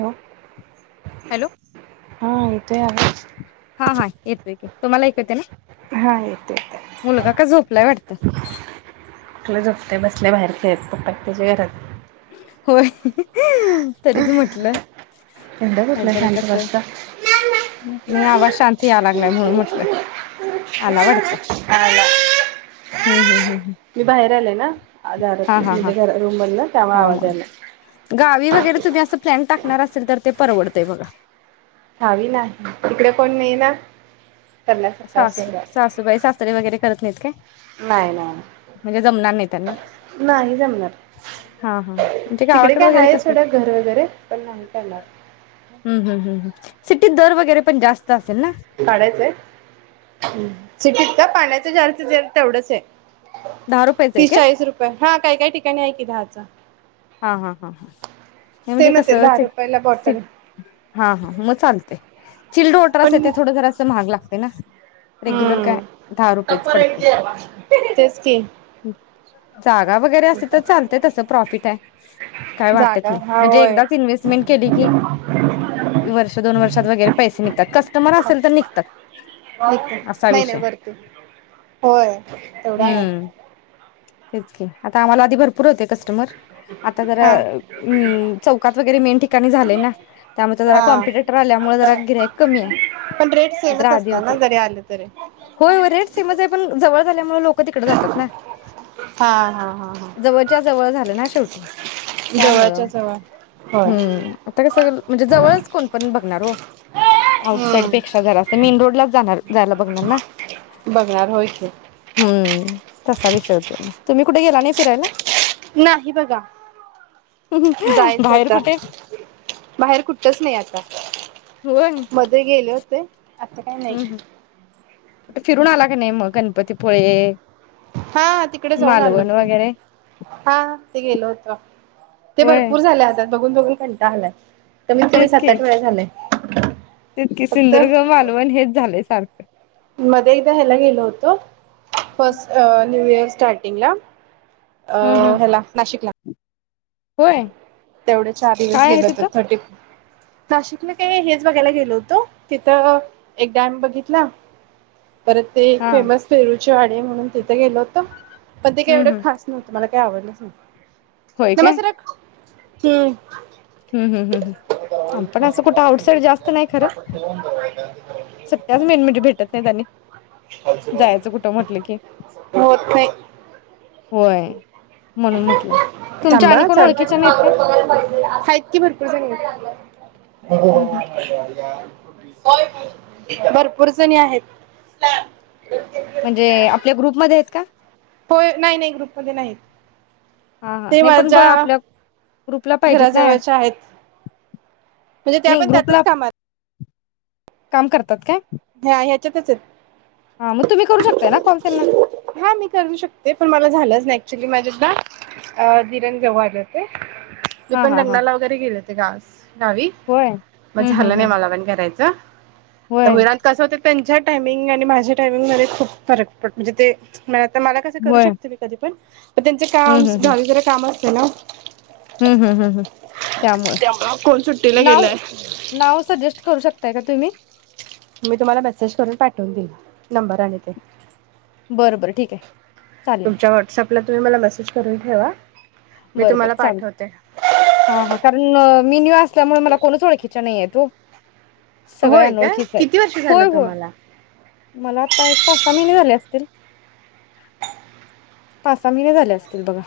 हा हॅलो हा आवाज हा हा येतोय की तुम्हाला येतय? [inaudible] हा येत येत. झोपलाय वाटतं ते बसले बाहेर खेळत पप्पा आहेत त्याच्या घरात. होय तरीच म्हटलं थंड कुठला नाहीतर शांत कस. बसता मी आवाज शांत ति या लागलाय म्हणून म्हटलं आला वाटतं. हम्म हम्म हम्म. मी बाहेर आलंय ना. [inaudible] हा हा त्यामुळे गावी वगैरे तुम्ही असं टाकणार असेल तर ते परवडतय बघा. हवी नाही तिकडे कोण नाही ना. करण्यासारखा सासू असेल सासूबाई सासरे वगैरे करत नाहीत., का नाही नाही म्हणजे जमणार नाही, त्यांना नाही जमणार हा हा म्हणजे तिकडे गावाकडे काय वगैरे आहे कस हम्म सोडा घर वगैरे पण नाही करणार हम्म हम्म हम्म. सिटीत दर वगैरे पण जास्त. काढयचं आहे. [inaudible] दहा रुपयेच आहे तीस काय चाळीस रुपये हा काही काही ठिकाणी आहे दहा हा हा हा हा. हे म्हणजे सेमच कस आहे दहा स रुपयाला स बॉटल हा हा मग चालते. चिल्ड वॉटर असतं ते पण थोडं जरासं महाग लागतंय ना? रेग्युलर काय? हम्म. दहा रुपयेच टप्पर एक पडते. जेवा. तेच की वगैरे असे तर चालतय तसं प्रॉफिट आहे. काय वाटत जागा नाही हा म्हणजे होय. एकदाच इन्व्हेस्टमेंट केली कि- वर्ष दोन वर्षात वगैरे पैसे निघतात कस्टमर असेल तर निघतात. असा नाही नाही विषय. वरती होय तेवढा आहे हम् [unintelligible] आता आम्हाला आधी भरपूर होते कस्टमर- आता जरा हा. अ चौकात वगैरे मेन ठिकाणी झालय ना, त्यामुळे आमचं जरा हा कॉमपिटेटर आल्यामुळे जरा गिऱ्हाईक कमी आहे. पण रेट नाहीतर सेमच आधी असणार ना होते. जरी आले तरी होय हो रेट सेमच आहे पण जवळ झाल्यामुळे लो - तिकडे जातात ना. हा हा हा हा. जवळच्या जवळ झालं ना शेवटी. त्यामुळं जवळच्या जवळ होय -हम्म -आता काय सगळ- म्हणजे जवळच कोण पण बघ- [unintelligible] हम्म आउटसाईडपेक्षा जरा - तर मेन रोड लाच जाणार, जायला बघणार ना? बघणार होय की. हम्म तसा विषय होतोय. म तुम्ही कुठे गेला आनी फिरायला? नाही बघा. जायचं बाहेर आता, कुठे बाहेर कुठच नाही आता, होय मध्ये गेले होते. असं काही नाही. आता फिरून आला का नाही मग गणपतीपुळे- हा- तिकडे जाऊन आलो मालवण की, वगैरे हा ते गेलो होतो -ते होय भरपूर झाले आता. बघुन बघुन कंटाळा आलाय. कमीत कमी तेच सात, की आठ वेळा झालयं. [inaudible] तेच की, सिंधुदुर्ग, मालवण हेच झालय. सारखं मधे एकदा ह्याला गेलो होतो. फस्ट अ न्यू इयर स्टार्टिंगला. अ हम्म हम्म -हेला नाशिकला. होय? तेवढे चार दिवस काय आहे गेलो होतो, तिथं थर्टी- नाशिकला काय -हेच बघायला गेलो होतो, तिथं एक डॅम बघितला. परत ते एक हा फेमस फेर जाॅडी म्हणून ते- गेलो होतो, पण ते काही एवढं हम्म हम्म खास नव्हतं. मला काही आवडलंच नाही. नमा सरक हम्म हम् हम्म हम् हम् आम्हीपण असं कुठं, आउटसाईड जास्त नाही खरं, सट्ट्याच मेन म्हणजे भेटत नाहीत आणि जायचं कुठं म्हटलं की, होत नाही होय, म्हणून म्हटलं तुमच्या आणि थांबा कोण चाल ओळखीच्या नाहीत काय? आहेत की भरपूर जणी. हं हं. [inaudible] भरपूर जणी आहेत. म्हणजे आपल्या ग्रुपमध्ये आहेत का, होय, नाही नाही ग्रुपमध्ये नाहीत. हा हा ते नाही पण ब माझ्या आपल्या ग्रुपला पाहिजेत ना, ऍड घराजवळच्या आहेत म्हणजे, त्या नाही पण ग्रुपला त्यातच कामाात काम करतात काय? हा ह्याच्यातच आहेत. हा मग तुम्ही करू शकताय ना कॉल त्यांना हा मी करू शकते, पण मला झालंच नाही. [unintelligible] मी हा पण हा हा लग्नाला वगैरे गेल्यात तिरास गावी होय म झालं नाय मला पण करायचं तर व्हय होईरात कसं त्यांच्या टायमिंग आणि माझे टायमिंगमध्ये खूप फरक पड म्हणजे ते म्या तर मला कसं करू होय शकते मी कधी पण म त्यांचे काम हम्म हम्म झााल ज काम ते लाव हम्म हम्म हम्म हम्म त्यामुळ त्यामुळं कोण सुट्टीला नाव गेलंय. नाव सजेस्ट करू शकताय का तुम्ही मी तुम्हाला मेसेज करून पाठवून दिल नंबर आणि ते बर बर ठीक ये चालेल तुमच्या व्हॉट्सअपला तुम्ही मला मेसेज करून ठेवा मी बरोबर तुम्हाला चाल पाठवते. हा ह कारण अ मी न्यू असल्यामुळे मला कोणच ओळखीच्या नाहीयेत तूप सगळ्या होय का अनोळखीच आहेत किती वर्ष झालं होय होय तुम्हाला मला आता एक तास महिने झाले असतील पाच सहा महिने झाले असतील बघा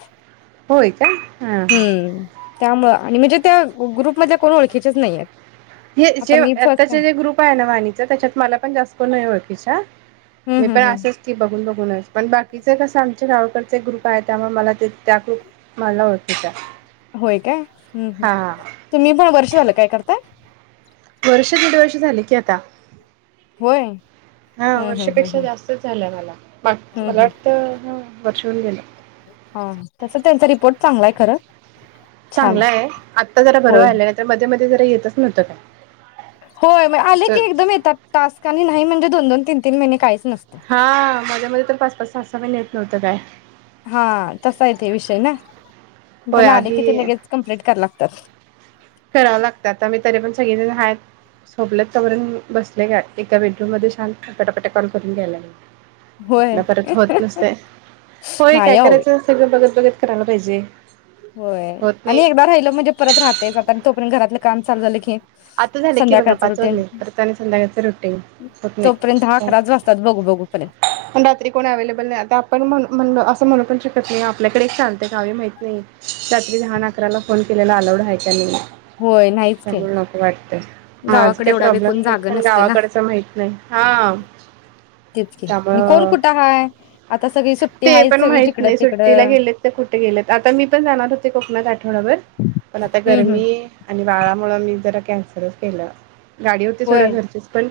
होय का हा हा त्यामुळ आणि म्हणजे त्या ग्रुप मधल्या कोण ओळखीच्याच नाही येत हे जे आताचे जे ग्रुप आहे ना वाणीच त्याच्यात मला पण जास्त कोण नाय ओळखीचा मी हम्म पण हम्म हम्म आसच की बघून बघून पण बाकीच कसं आमचे गावकडचे ग्रुप आहे त्यामुळे मला ते त्या ग्रुप मला ओळखीचा होय काय हम् हम् हा हा तुम्ही वर्ष झालं काय करताय वर्ष दीड वर्ष झाले की आता. होय हा हम्म हम्म हम्म वर्षपेक्षा हम्म जास्तच झालं मला पाट हम्म मला हम्म वाटतं ह वर्ष होऊन गेल हा तस त्यांचा रिपोर्ट चांगलाय खरं छान आहे चांगलाये आत्ता जरा बर होय व्हयलाय नाही तर मधी मधी इथे जरा येतात नव्हते बाई होय म आले की एकदम येतात टास आणि नाही म्हणजे दोन दोन तीन तीन महिने कायच हा माझ्या मध्ये तर पाच पाच सहा सहा महिने येत नव्हत. तर काय हा तसा येत हे विषय ना. होय पण आले कि मी आधी लगेच कंप्लीट करणार. तर करावं लागतं आता मी तरी पण सगळे हायत झोपले तवर बसले का एका बेडरूम मध्ये शांत पटापटा कॉल करून घ्यायला. होय आप परत होत नसते होय काय नाही अहो करायचं सगळं बघत बघत करायला पाहिजे होय होत आणि नाही एकदा राहिलं म्हणजे परत राहतेच आता तोपर्यंत घरातलं काम चालू झालं की आता झाले की बघा संध्याकाळचं पाच रुटीन वाजले. परत आणि संध्याकाळच रुटीन होत तोपर्यंत दहा नाही अकराच वाजतात बघू बघूपर्यंत पण रात्री कोणी अवलेबल नाही आता आपण म्हण अस म्हणू पण शक तशी आपल्याकडे एक चालत काही माहित नाही रात्री दहा ना अकराला फोन केलेला अलाउड आहे का नाही. होय नाहीच की माझ गावाकडे काही एवढा वेळ प्रॉब्लेम कोण नाही जाग पण नसते ना गावाकडच माहित नाही हा तेच की आणि कोण त्यामुंळ कुठं हाय आता सगळी सुट्टी ते हाय पण सगळी माहित जिकडं नाही सुट्टीला तिकडं गेलेत तर कुठे गेलेत आता मी पण जाणार होते कोकणात आठवडावरर पण आता हम्म हम्म गरमी आणि बाळामुळे मी जरा कॅनसल केलं. गाडी होते थोड्या होय घरचीच पण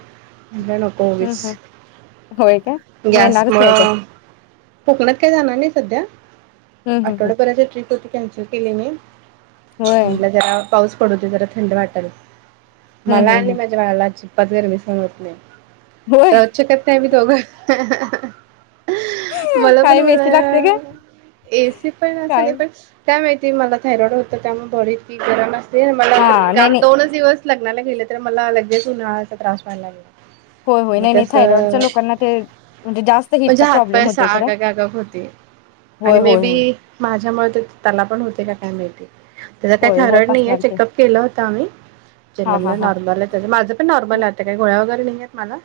म्हटलं नको हम्म हम्म होय काय उगीच मग येणारच नाही काय गॅसमुळं कोकणात काय जाणार नाही सध्या हम्म हम्म हम्म आठवड्यापर्यंत ट्रिप होती. त्यांच्या केले मी होय म्हटलं जरा पाऊस पडू दे जरा थंड वातावरण हम्म मला हम्म आणि हम्म माझ्या बाळाला पदर भी समजतं नाही. होय [unintelligible] [unintelligible] मला पण काय मेसी लागते काय एसी पण काय असेल पण काय माहिती ती मला थायरॉड होत त्यामुळे बरीच मी गरम असते. मला हा नाही काल नाही दोनच लग्नाला गेलं तर मला लगेच उन्हाळ्याचा त्रास व्हायला लागला. होय होय म नाही नाही त्यास थायरॉइडच्या लोकांना ते म्हणजे जास्त म्हणजे हिटचा प्रॉब्लेम हातपायस होतोय खरं आगग आगग होती होय आणि मे होय बी होय माझ्यामुळे तर त्याला पण होते का काय माहिती. त्याचा होय काही रड होत नाहीये असणार की चेकअप केला होता आम्ही ज हा हा मला हा नॉर्मल आहे त्या माझं पण नॉर्मल आहेतं काय गो्ळ्या वगैरे माला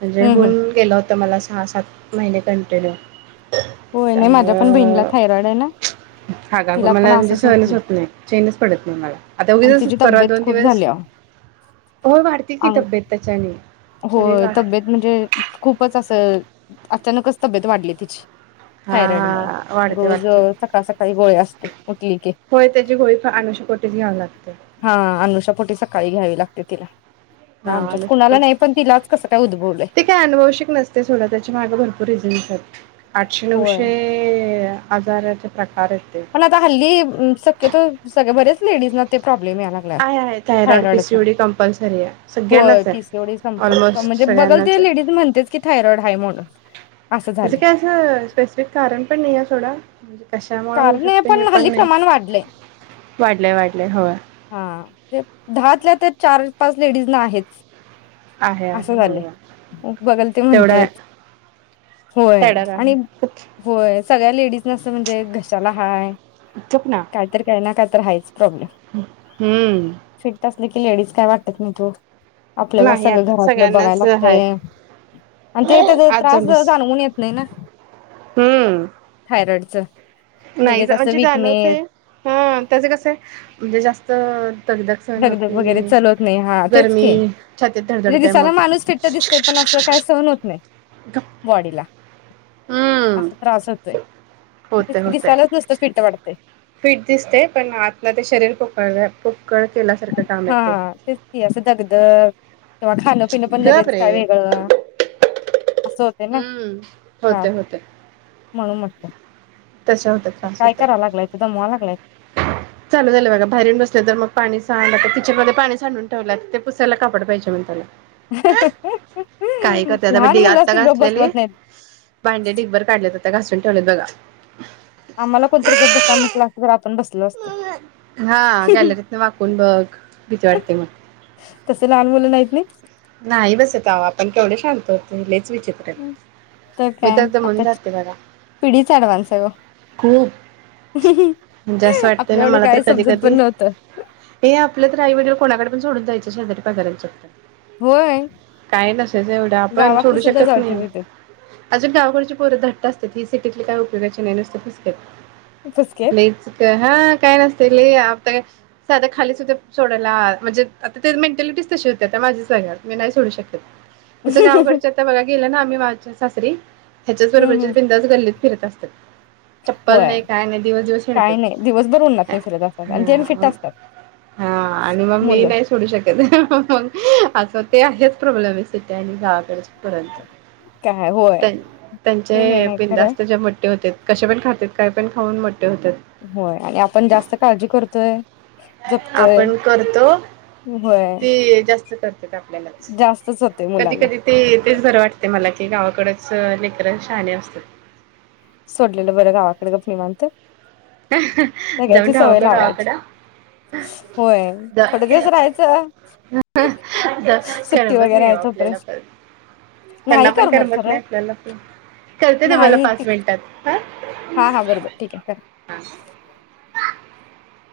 म्हणजे हम्म हम्म होऊन गेला होतं मला ह सात महिने कंटिन्यू! होय नाही माझ्या पण बहिणीला त्यामुळं थायरॉइड आहे ना हागा तिला पण मला म्हणजे असंच सहनच होते होत नाही मला! चेनच पडत नाही मला! आता आणि उगीच तिची परवा तब्येत दोन खूप दिवस झाली होय वाढते की तब्येत त्याच्याने शरीर होय वाढतं तब्येत म्हणजे खूपच अस अचानकच तब्येत वाढली तिची! थायरॉइड मूळ हा वाढते रोज वाढते सकाळ सकाळी गोळे असते! उठली की! होय त्याची गोळी अनुषकोटीच घ्यावी लागते हा अनुषापोटी सकाळी घ्यावी लागते! ते तिला आमच्यात हा कुणाला नाही पण तिलाच कसं काय उद्भवलंय ते काही आनुवंशिक नसतेय! सोडा त्याच्या माग भरपूर रिझन्स येत! आठशे होय नऊशे ते आजाराचे प्र अरे! पण आता हल्ली शक्यतो सगळे बरेच लेडीज ते प्रॉ् आहे आहे थायरॉइड थायॉडचा पीसीओडी कंपल्सरी आहे होय सगळ्यांनाच पीसीयूडि आहे संपून ऑलमोस्ट म्हणजे बघल सगळ्यांनाच ते आहे लेडीज म्हणते की थायरॉइड हाय म्हणून! असं त्याच झालंय काय असं स्पेसिफिक कारण पण नाहीये सोडा! म्हणजे? कशामुळे होऊ कारण आहे शकते हे पण हल्ली नाही! प्रमाण वाढलंय वाढलय वाढलय ह! हा तर चार पाच लेडीज ना आहेच! आहे असं आहे झालंय होय बघल ते तेवढा आहे म्हणतेयच! होय तेडर आहे आणि होय सगळ्या लेडीज म्हणजे घश्याला हाय गप ना काहीतरी काही काय! हायचं! हम्म देख लेडीज काय वाटतात नाहीत ओ! आपल्याला अस नाही आता घरात बघाय सगळ्यांनाच आहे लागतय! आणि ते त्या आज त्रास जाऊन बस जाणवून येत नाही ना! हम्म इकडच! नाही म्हणजे जाणवतय! हा त्याच कस म्हणजे जास्त दगदग सहन होत धगधग वगैरे नाही चलवत नाही! हा तेच की! गरमी छातीत म्हणजे धडधडते मग दिसायला माणूस फिट्ट दिसतय! पण अस काही सहन होत नाही गप बॉडीला! हम्म असा त्रास होतोय तेच होतय की होतय दिसायलाच नुसतं फिट्ट वाटतंय फिट दिसते पण आतन ते शरीर पोक हा तेच की असं दगदग तवा खाणं पिणं पण गप लगेच रे काय वेगळं असं होतंय ना हम्म त्रास होतेय होतय. म्हणून म्हटलं त्रास काय होतय कराय लागलाय दमवा लागलाय चालू झालं बघा बाहेरून बसले तर मग पाणी सांड, किचनमध्ये पाणी सांडून ठेवल्यात ते पुसायला कापड पाहिजे म्हण त्याला काही करता लहान भांडी आता मुलासनी गप घासलेले बसवत नाहीत भांडे डिगभर काढलेत आता घासुन ठेवलेत बगा आम्हाला कोणतरी गप बसा म्हटलं असंत तर आपण बसलो असतो हा गॅलरीतन वाकून बघ भिती वाटते मग तसं लहान मुलं नाहीत नाही नाही बसत आवा केवढ शांत होतं ते विचित्र आहेत. मी काय तर दमून आता जाते बघा पिढीच ऍडव्हान्स आहे ओ खूप जस वाटते आपल्या ना एवढं मला तर काय कधी समजत कधी पण नव्हतं हे आपलं तर आई वडील कोणाकडे -पण सोडून जायचे शेजाऱ्या-पाजाऱ्यांच्याकडं होय काय नसेच एवढं आपण गावातली सोडू सुद्धा शकत जाळते नाही तिथे अजं गावकडची पोर घट्ट असते ही सिटीतली काय उपयोगाची नाही नुसत फुसके फुसकच नाहीच का हा काय नस ते लय आता साधं खाली सुद्धा सोडायला म्हणजे आता ते मेंटॅलिटीच तशी होती्या त्या माझी सगळ्यात मी नाही सोडू शकत तसं हम्म गावकडच्या आता बघा गेलं ना आम्ही च्या सासरी ह्याच्याच हम्म बरोबरचे बिंदास गल्लीत फिरत असतात. चप्पल होय नाही काय नाही दिवस दिवस काही हिंडतात नाही दिवसभर उन्हात हा नाही फिरत असतात आणि ते फिट म असतात हा आणि मग मी मुलं नाही सोडू शकत म असं त्या हेच प्रॉब्लेम आहे सिट्या आणि गावाकडचे परत काय होय त्यां त्यांचे ते हे मेन आहे खरं बिंदास्त जे मोट्ठे होतात. कशे पण खातात काय पण खाऊन मो होय आणि आपण जास्त काळजी करतोय जपतोय आपण करतो होय. ते जास्त करतेत जास्तच होते कधी मुलांना कधी ते तेच बरं वाटते. मला की गावाकडच लेकर शाणे असतात. सोडलेलं बरं गावाकडे गप्प निवांत. जाऊन सगळ्याची राहाव सवय काय लावायची गावाकडं होय थोडे दिवस राहायचं सुट्टी करमत वगैरे नाही हो आहे आपल्याला तोपर्यंत पण त्यांना नाही पण करमत नाही खरं आपल्याला पण, करते तुम्हाला नाही ती पाच मिनिटात. हा हा बरबर ठीक आहे का. का